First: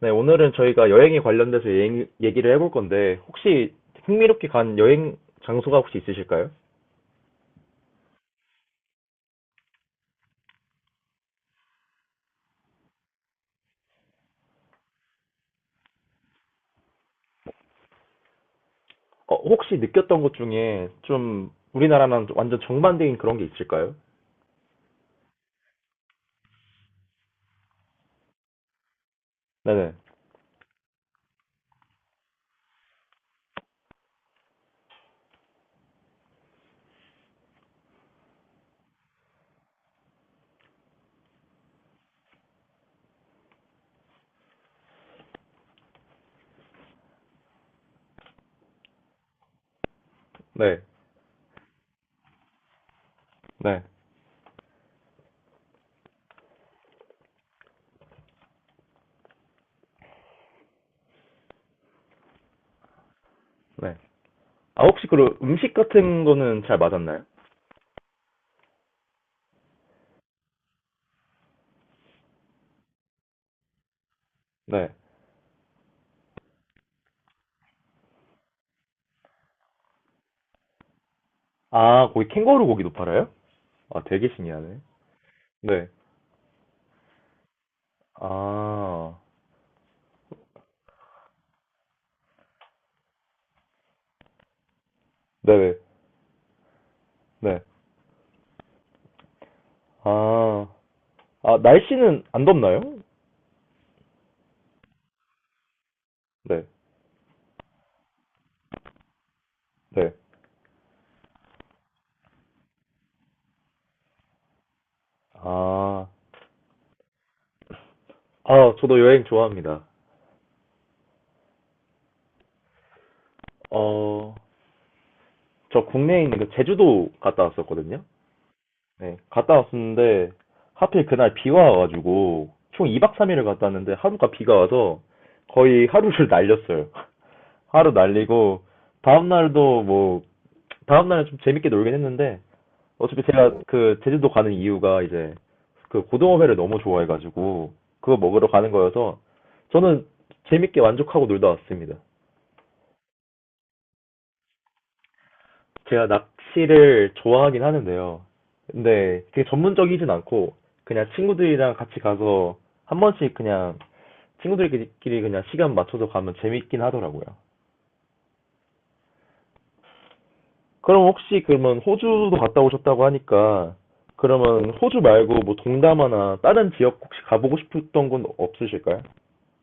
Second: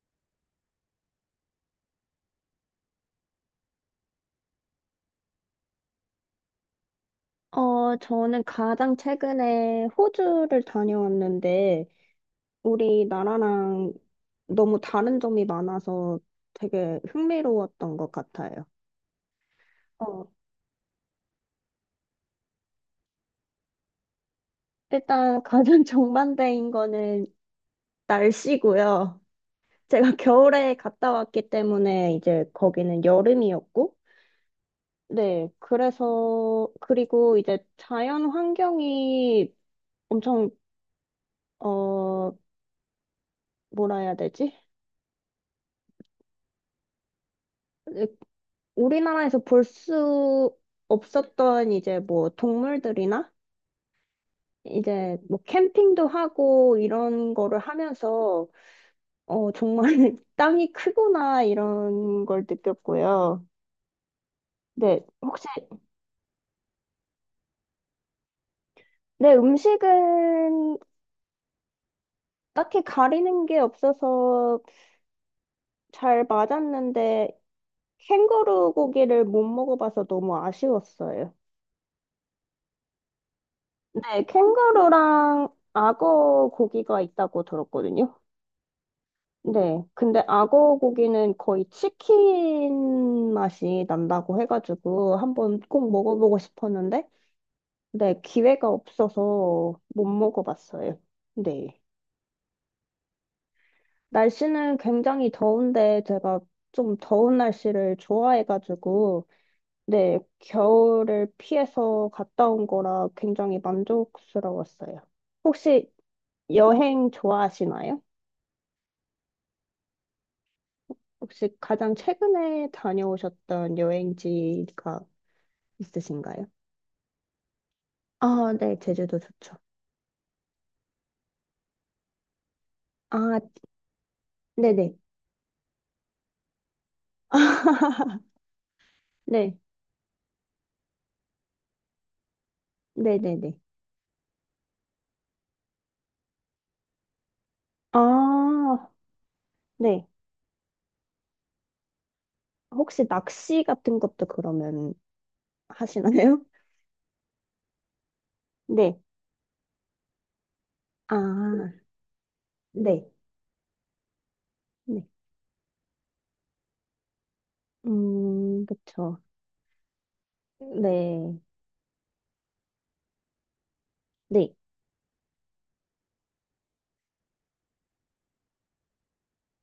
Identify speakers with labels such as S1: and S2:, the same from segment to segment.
S1: 네, 오늘은 저희가 여행에 관련돼서 여행 얘기를 해볼 건데, 혹시 흥미롭게 간 여행 장소가 혹시 있으실까요?
S2: 저는 가장 최근에 호주를 다녀왔는데, 우리나라랑 너무 다른 점이 많아서 되게 흥미로웠던 것 같아요.
S1: 혹시 느꼈던
S2: 어,
S1: 것 중에 좀 우리나라랑 좀 완전 정반대인 그런 게 있을까요?
S2: 일단 가장 정반대인 거는 날씨고요.
S1: 네네,
S2: 제가 겨울에 갔다 왔기 때문에 이제 거기는 여름이었고, 네, 그래서, 그리고 이제 자연 환경이 엄청, 어, 뭐라 해야 되지? 우리나라에서 볼 수
S1: 네,
S2: 없었던 이제 뭐 동물들이나
S1: 네,
S2: 이제 뭐 캠핑도 하고 이런 거를 하면서 정말 땅이 크구나 이런 걸 느꼈고요.
S1: 네. 아,
S2: 네,
S1: 혹시 그
S2: 혹시
S1: 음식 같은 거는 잘 맞았나요?
S2: 내 음식은 딱히 가리는 게 없어서
S1: 네.
S2: 잘 맞았는데 캥거루 고기를 못 먹어봐서 너무 아쉬웠어요.
S1: 아, 거기 캥거루 고기도 팔아요? 아,
S2: 네,
S1: 되게 신기하네.
S2: 캥거루랑
S1: 네.
S2: 악어 고기가 있다고 들었거든요.
S1: 아,
S2: 네. 근데 악어 고기는 거의 치킨 맛이 난다고 해가지고 한번
S1: 네네,
S2: 꼭 먹어보고 싶었는데,
S1: 네.
S2: 네, 기회가 없어서 못
S1: 아,
S2: 먹어봤어요.
S1: 아,
S2: 네.
S1: 날씨는 안 덥나요?
S2: 날씨는 굉장히 더운데 제가
S1: 네,
S2: 좀 더운 날씨를 좋아해가지고,
S1: 네.
S2: 네, 겨울을 피해서 갔다 온 거라 굉장히 만족스러웠어요. 혹시
S1: 아,
S2: 여행 좋아하시나요?
S1: 아, 저도 여행 좋아합니다.
S2: 혹시 가장 최근에 다녀오셨던
S1: 어,
S2: 여행지가
S1: 저 국내에 있는
S2: 있으신가요?
S1: 그 제주도 갔다 왔었거든요.
S2: 아, 네,
S1: 네,
S2: 제주도
S1: 갔다
S2: 좋죠.
S1: 왔었는데 하필 그날 비가 와가지고 총 2박
S2: 아,
S1: 3일을 갔다 왔는데 하루가 비가
S2: 네네.
S1: 와서 거의 하루를 날렸어요. 하루 날리고 다음
S2: 네,
S1: 날도 뭐 다음 날은 좀 재밌게 놀긴 했는데 어차피
S2: 네네네.
S1: 제가 그 제주도 가는 이유가 이제 그 고등어회를 너무 좋아해가지고 그거 먹으러 가는
S2: 아,
S1: 거여서 저는
S2: 네.
S1: 재밌게 만족하고 놀다 왔습니다.
S2: 혹시 낚시 같은 것도 그러면
S1: 제가
S2: 하시나요?
S1: 낚시를 좋아하긴 하는데요.
S2: 네.
S1: 근데 되게 전문적이진 않고 그냥 친구들이랑
S2: 아,
S1: 같이 가서 한
S2: 네.
S1: 번씩 그냥
S2: 네.
S1: 친구들끼리 그냥 시간 맞춰서 가면 재밌긴 하더라고요.
S2: 그쵸.
S1: 그럼
S2: 네.
S1: 혹시 그러면 호주도 갔다 오셨다고 하니까
S2: 네.
S1: 그러면 호주 말고 뭐 동남아나 다른 지역 혹시 가보고 싶었던 곳 없으실까요?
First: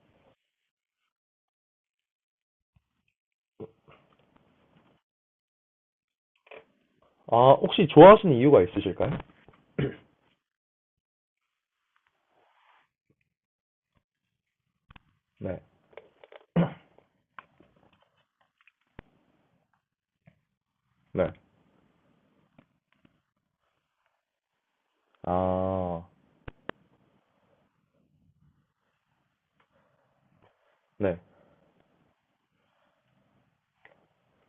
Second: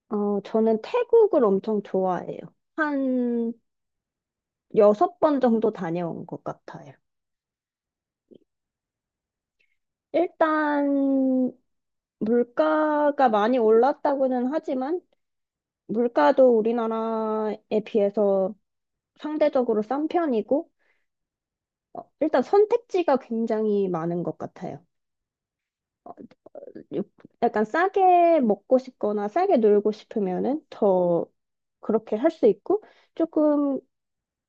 S2: 저는 태국을 엄청 좋아해요. 한 여섯 번 정도 다녀온 것 같아요.
S1: 아, 혹시 좋아하시는 이유가 있으실까요?
S2: 일단, 물가가 많이 올랐다고는 하지만,
S1: 네,
S2: 물가도 우리나라에 비해서 상대적으로 싼 편이고,
S1: 네.
S2: 일단 선택지가 굉장히 많은 것 같아요.
S1: 아,
S2: 어, 요- 약간 싸게 먹고 싶거나 싸게 놀고 싶으면은
S1: 네,
S2: 더 그렇게 할 수 있고, 조금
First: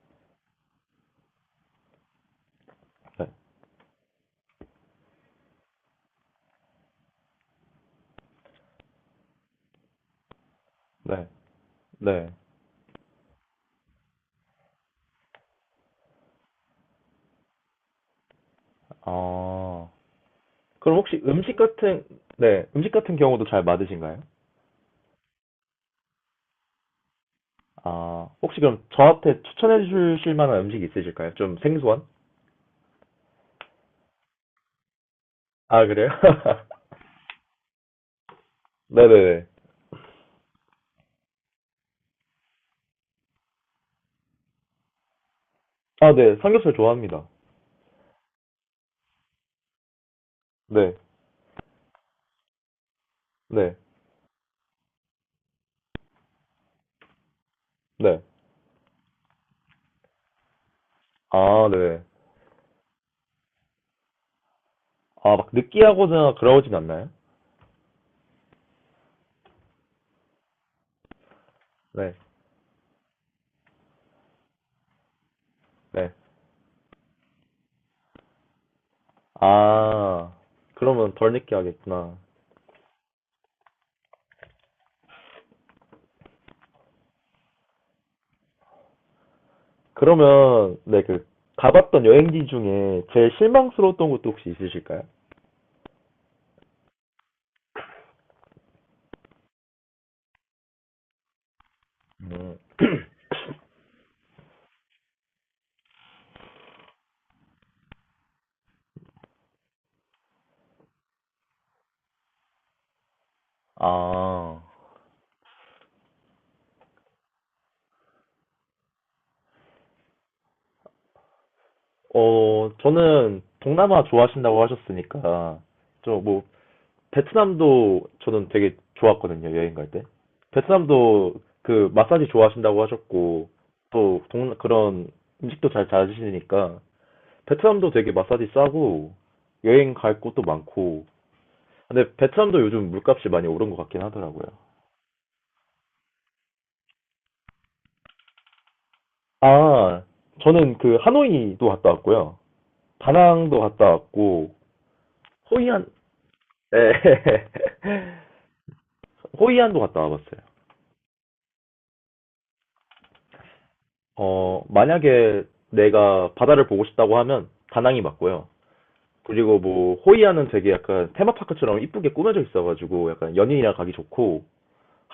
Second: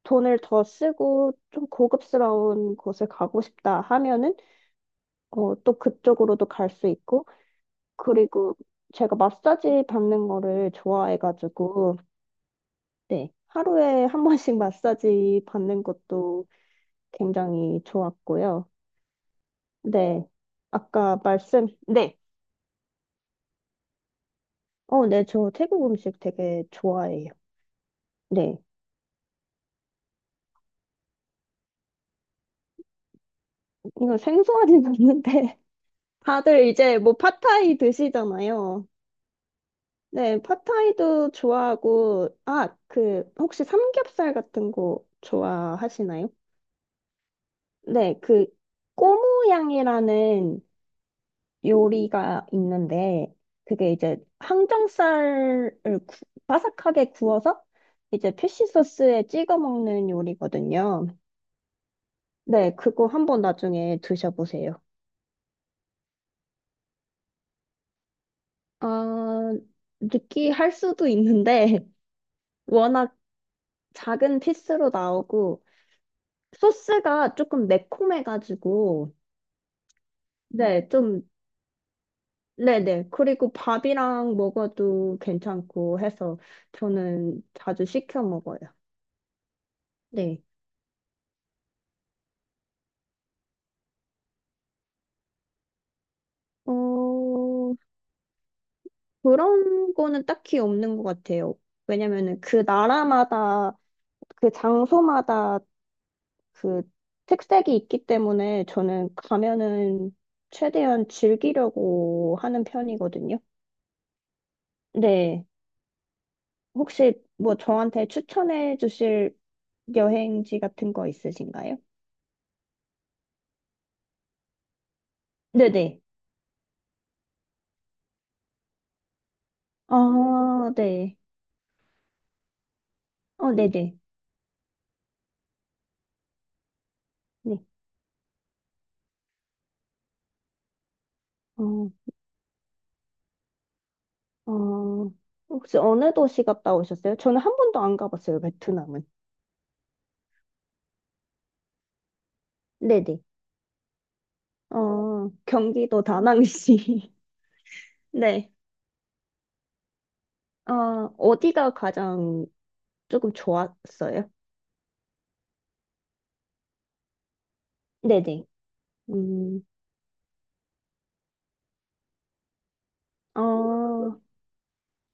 S2: 돈을 더 쓰고 좀 고급스러운 곳을
S1: 네,
S2: 가고 싶다 하면은 또 그쪽으로도 갈 수 있고, 그리고 제가 마사지 받는 거를
S1: 네,
S2: 좋아해가지고,
S1: 네.
S2: 네. 하루에 한 번씩 마사지 받는 것도 굉장히 좋았고요.
S1: 아.
S2: 네.
S1: 그럼
S2: 아까
S1: 혹시
S2: 말씀, 네.
S1: 네, 음식 같은 경우도 잘 맞으신가요?
S2: 네. 저 태국 음식 되게 좋아해요.
S1: 아,
S2: 네.
S1: 혹시 그럼 저한테 추천해 주실 만한 음식 있으실까요? 좀 생소한?
S2: 이거 생소하진 않는데.
S1: 아, 그래요?
S2: 다들 이제 뭐 팟타이 드시잖아요.
S1: 네네네.
S2: 네. 팟타이도 좋아하고, 아, 그, 혹시 삼겹살 같은 거
S1: 아,
S2: 좋아하시나요?
S1: 네. 삼겹살 좋아합니다.
S2: 네. 그, 꼬무양이라는
S1: 네,
S2: 요리가 있는데
S1: 네,
S2: 그게 이제 항정살을 바삭하게 구워서
S1: 네.
S2: 이제 피쉬 소스에 찍어 먹는 요리거든요.
S1: 아, 네.
S2: 네, 그거 한번 나중에 드셔보세요.
S1: 아, 막 느끼하거나 그러진 않나요?
S2: 아, 느끼할 수도 있는데
S1: 네,
S2: 워낙 작은 피스로 나오고
S1: 네.
S2: 소스가 조금 매콤해가지고
S1: 아,
S2: 네,
S1: 그러면
S2: 좀
S1: 덜 느끼하겠구나.
S2: 네네. 그리고 밥이랑 먹어도 괜찮고 해서 저는 자주 시켜 먹어요. 네.
S1: 그러면, 네, 가봤던 여행지 중에 제일 실망스러웠던 곳도 혹시 있으실까요?
S2: 어, 그런 거는 딱히 없는 것 같아요. 왜냐면은
S1: 음,
S2: 그 나라마다, 그 장소마다 그 특색이 있기 때문에 저는 가면은 최대한 즐기려고 하는 편이거든요.
S1: 아.
S2: 네. 혹시 뭐 저한테 추천해 주실 여행지 같은 거 있으신가요?
S1: 저는 동남아 좋아하신다고 하셨으니까,
S2: 네네.
S1: 저 뭐, 베트남도 저는 되게 좋았거든요, 여행 갈 때.
S2: 아, 네.
S1: 베트남도 그 마사지 좋아하신다고 하셨고,
S2: 네네.
S1: 또 그런 음식도 잘잘으시니까
S2: 네.
S1: 베트남도 되게 마사지 싸고, 여행 갈 곳도 많고,
S2: 어,
S1: 근데 베트남도 요즘 물값이 많이 오른 것 같긴 하더라고요.
S2: 어, 혹시 어느 도시 갔다 오셨어요? 저는 한 번도 안 가봤어요, 베트남은.
S1: 아, 저는 그 하노이도 갔다 왔고요.
S2: 네네.
S1: 다낭도 갔다 왔고, 호이안,
S2: 경기도
S1: 네.
S2: 다낭시. 네.
S1: 호이안도 갔다 와봤어요.
S2: 어, 어디가 가장 조금 좋았어요?
S1: 만약에 내가 바다를 보고 싶다고 하면 다낭이
S2: 네네.
S1: 맞고요. 그리고
S2: 음,
S1: 뭐 호이안은 되게 약간 테마파크처럼 이쁘게 꾸며져 있어가지고 약간 연인이랑 가기
S2: 어,
S1: 좋고,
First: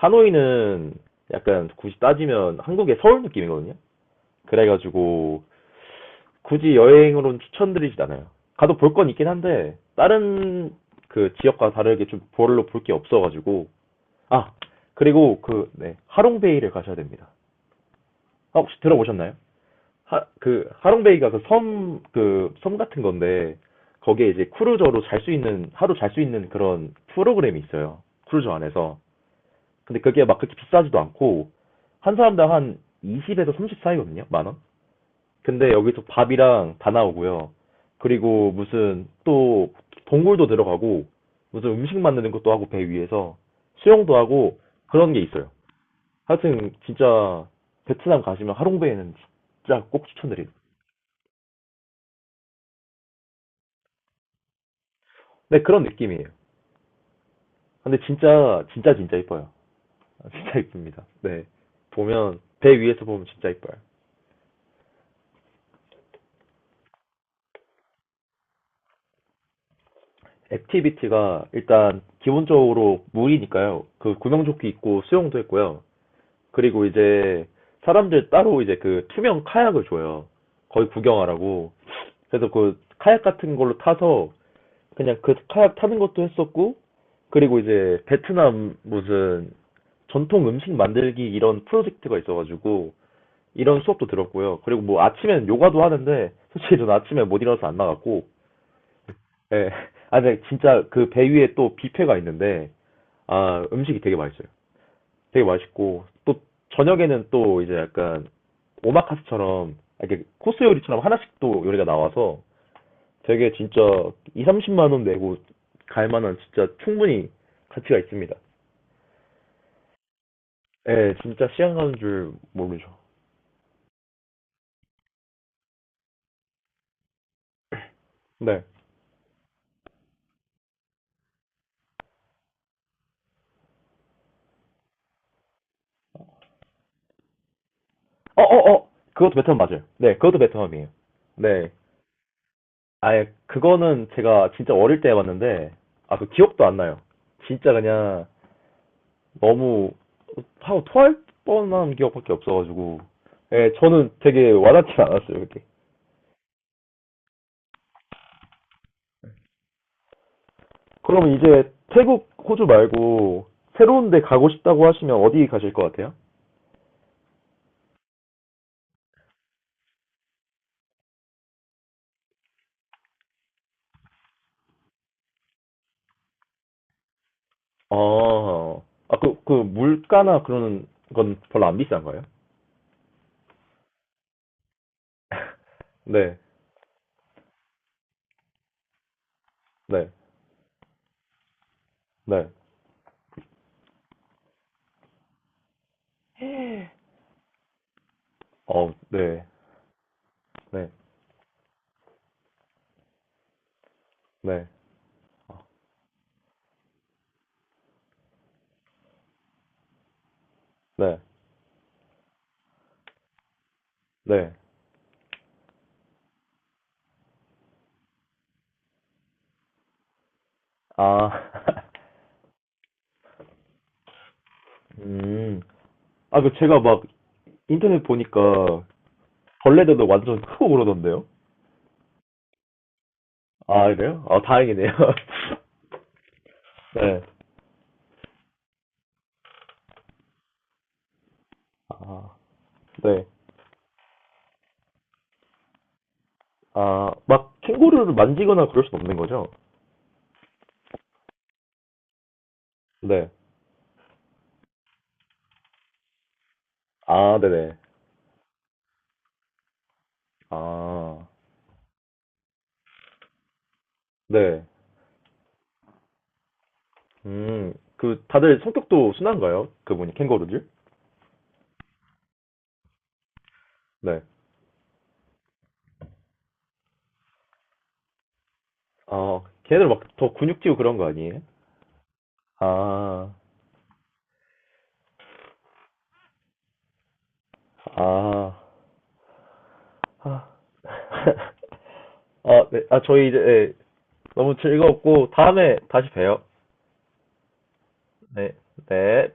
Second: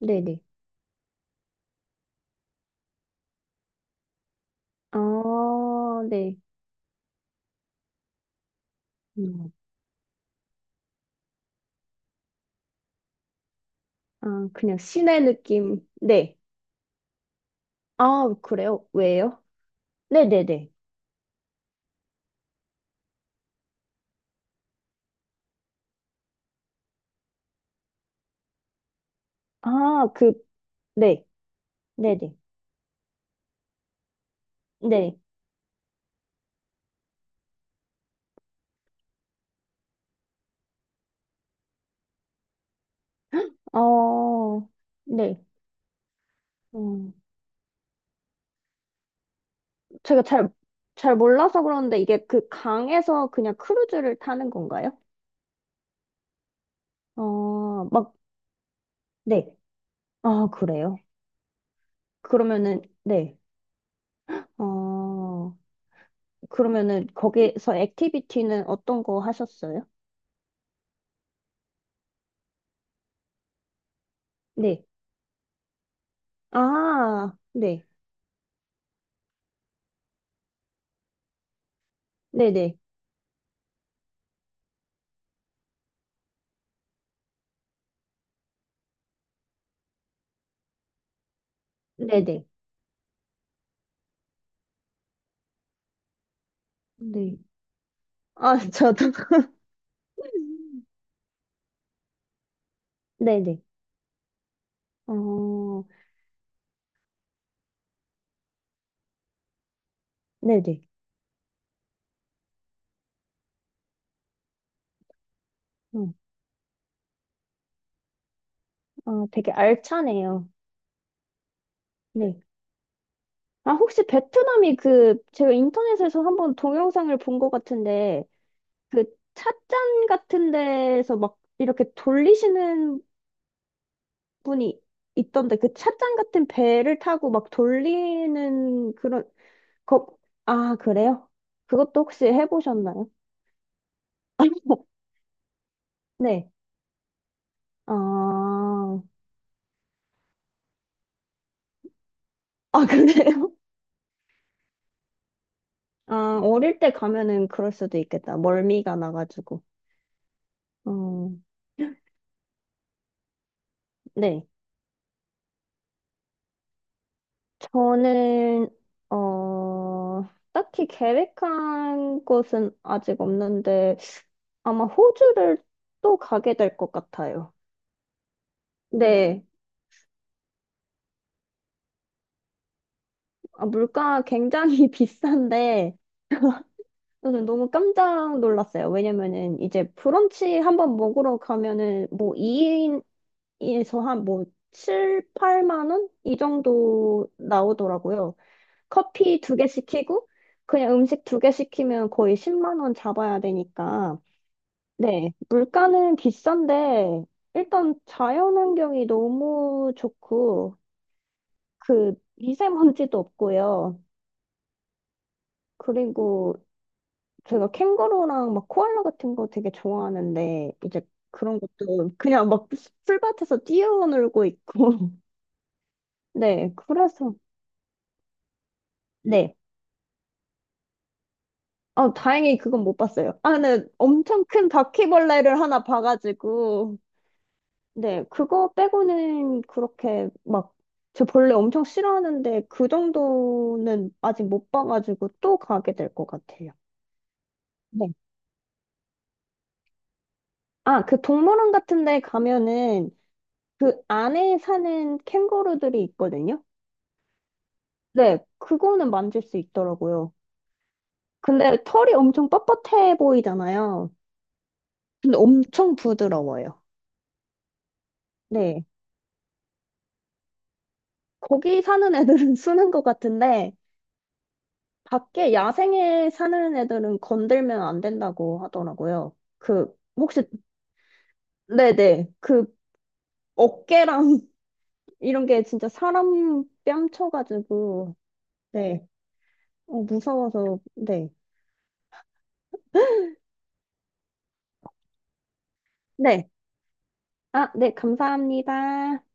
S2: 네네.
S1: 약간 굳이 따지면 한국의 서울 느낌이거든요. 그래가지고
S2: 네.
S1: 굳이 여행으로는 추천드리진 않아요. 가도 볼 건 있긴
S2: 음,
S1: 한데 다른 그 지역과 다르게 좀 별로 볼 게 없어가지고,
S2: 아,
S1: 아,
S2: 그냥 시내
S1: 그리고
S2: 느낌.
S1: 네,
S2: 네.
S1: 하롱베이를 가셔야 됩니다.
S2: 아,
S1: 아, 혹시
S2: 그래요?
S1: 들어보셨나요?
S2: 왜요?
S1: 그
S2: 네네네.
S1: 하롱베이가 그 섬 같은 건데 거기에 이제 크루저로 잘 수 있는 하루 잘 수 있는 그런 프로그램이 있어요. 크루저 안에서. 근데
S2: 아,
S1: 그게
S2: 그,
S1: 막 그렇게 비싸지도
S2: 네.
S1: 않고 한
S2: 네네.
S1: 사람당 한 20에서 30 사이거든요. 만 원.
S2: 네.
S1: 근데 여기서 밥이랑 다 나오고요. 그리고 무슨 또 동굴도 들어가고 무슨 음식 만드는 것도 하고 배 위에서 수영도 하고
S2: 어,
S1: 그런 게
S2: 네.
S1: 있어요. 하여튼
S2: 어
S1: 진짜 베트남 가시면 하롱베이는 진짜 꼭
S2: 제가 잘,
S1: 추천드립니다.
S2: 잘 몰라서 그러는데 이게 그 강에서 그냥 크루즈를 타는 건가요?
S1: 네, 그런 느낌이에요. 근데
S2: 막
S1: 진짜, 진짜, 진짜 이뻐요.
S2: 네. 아,
S1: 진짜
S2: 그래요?
S1: 이쁩니다. 네. 배
S2: 그러면은,
S1: 위에서 보면
S2: 네.
S1: 진짜 이뻐요.
S2: 어, 그러면은 거기서 액티비티는 어떤 거 하셨어요?
S1: 액티비티가 일단 기본적으로 물이니까요. 그 구명조끼
S2: 네.
S1: 입고 수영도 했고요. 그리고
S2: 아,
S1: 이제
S2: 네.
S1: 사람들 따로 이제 그 투명 카약을 줘요. 거의 구경하라고. 그래서
S2: 네네.
S1: 그 카약 같은 걸로 타서 그냥 그 카약 타는 것도 했었고, 그리고 이제 베트남 무슨 전통 음식 만들기 이런 프로젝트가
S2: 네네.
S1: 있어가지고 이런 수업도 들었고요. 그리고 뭐 아침엔 요가도 하는데 솔직히 저는 아침에
S2: 네.
S1: 못 일어나서 안 나갔고.
S2: 아, 저도.
S1: 예. 아, 근데 진짜 그 배 위에 또 뷔페가 있는데,
S2: 네네.
S1: 아, 음식이 되게 맛있어요. 되게
S2: 어,
S1: 맛있고 또 저녁에는 또 이제 약간 오마카스처럼 이렇게 코스
S2: 네네.
S1: 요리처럼 하나씩 또 요리가 나와서 되게 진짜 2, 30만 원 내고 갈
S2: 음,
S1: 만한 진짜 충분히 가치가 있습니다.
S2: 아, 되게 알차네요.
S1: 예, 진짜 시간 가는 줄
S2: 네.
S1: 모르죠.
S2: 아, 혹시 베트남이 그, 제가 인터넷에서 한번 동영상을 본 것 같은데,
S1: 네.
S2: 그 찻잔 같은 데서 막 이렇게 돌리시는 분이 있던데 그 찻잔 같은 배를 타고 막
S1: 어, 어, 어.
S2: 돌리는 그런
S1: 그것도 베트남 맞아요. 네,
S2: 거...
S1: 그것도
S2: 아,
S1: 베트남이에요.
S2: 그래요?
S1: 네.
S2: 그것도 혹시 해보셨나요?
S1: 아예 그거는 제가 진짜 어릴 때 봤는데 아, 그
S2: 네.
S1: 기억도 안 나요. 진짜 그냥
S2: 아,
S1: 너무 하고 토할 뻔한 기억밖에
S2: 아,
S1: 없어가지고,
S2: 그래요?
S1: 예, 저는 되게 와닿진 않았어요, 그게.
S2: 아, 어릴 때 가면은 그럴 수도 있겠다. 멀미가 나가지고. 어,
S1: 그럼 이제 태국 호주 말고 새로운 데
S2: 네.
S1: 가고 싶다고 하시면 어디 가실 것 같아요?
S2: 저는, 어, 딱히 계획한 곳은 아직 없는데, 아마 호주를 또 가게 될 것 같아요.
S1: 아, 아,
S2: 네.
S1: 물가나 그런 건 별로 안 비싼 거예요?
S2: 아, 물가 굉장히 비싼데,
S1: 네,
S2: 저는 너무 깜짝 놀랐어요. 왜냐면은 이제
S1: 네,
S2: 브런치 한번 먹으러 가면은 뭐
S1: 네,
S2: 2인에서 한 뭐 7, 8만 원? 이 정도 나오더라고요.
S1: 어,
S2: 커피
S1: 네,
S2: 두 개 시키고,
S1: 네,
S2: 그냥 음식 두 개 시키면 거의 10만 원 잡아야 되니까.
S1: 네,
S2: 네,
S1: 어,
S2: 물가는 비싼데, 일단 자연환경이 너무 좋고,
S1: 네,
S2: 그 미세먼지도 없고요.
S1: 네.
S2: 그리고 제가 캥거루랑 막 코알라 같은 거 되게 좋아하는데 이제
S1: 아,
S2: 그런 것도 그냥 막 풀밭에서 뛰어놀고 있고
S1: 음, 아,
S2: 네
S1: 제가 막
S2: 그래서
S1: 인터넷 보니까
S2: 네
S1: 벌레들도 완전 크고 그러던데요?
S2: 아, 다행히 그건 못 봤어요. 아, 근데
S1: 아, 그래요? 아,
S2: 엄청 큰
S1: 다행이네요.
S2: 바퀴벌레를 하나 봐가지고
S1: 네.
S2: 네 그거 빼고는 그렇게 막 저 벌레 엄청
S1: 아,
S2: 싫어하는데 그
S1: 네.
S2: 정도는 아직 못 봐가지고 또 가게 될 것 같아요.
S1: 아, 막 캥거루를
S2: 네.
S1: 만지거나 그럴 순 없는 거죠?
S2: 아, 그 동물원 같은 데 가면은
S1: 네.
S2: 그 안에 사는 캥거루들이 있거든요.
S1: 아, 네네.
S2: 네, 그거는 만질 수 있더라고요.
S1: 아,
S2: 근데 털이 엄청 뻣뻣해 보이잖아요.
S1: 네.
S2: 근데 엄청 부드러워요.
S1: 그 다들
S2: 네.
S1: 성격도 순한가요? 그분이 캥거루들?
S2: 거기 사는 애들은 쓰는 것 같은데,
S1: 네.
S2: 밖에 야생에 사는 애들은 건들면 안 된다고 하더라고요.
S1: 아, 걔네들
S2: 그,
S1: 막 더
S2: 혹시,
S1: 근육지고 그런 거 아니에요?
S2: 네네. 그,
S1: 아,
S2: 어깨랑 이런 게 진짜 사람 뺨쳐가지고,
S1: 아,
S2: 네.
S1: 아,
S2: 무서워서, 네.
S1: 아, 네. 아, 저희 이제 네. 너무 즐거웠고 다음에 다시 봬요.
S2: 네. 아, 네.
S1: 네,
S2: 감사합니다.
S1: 네.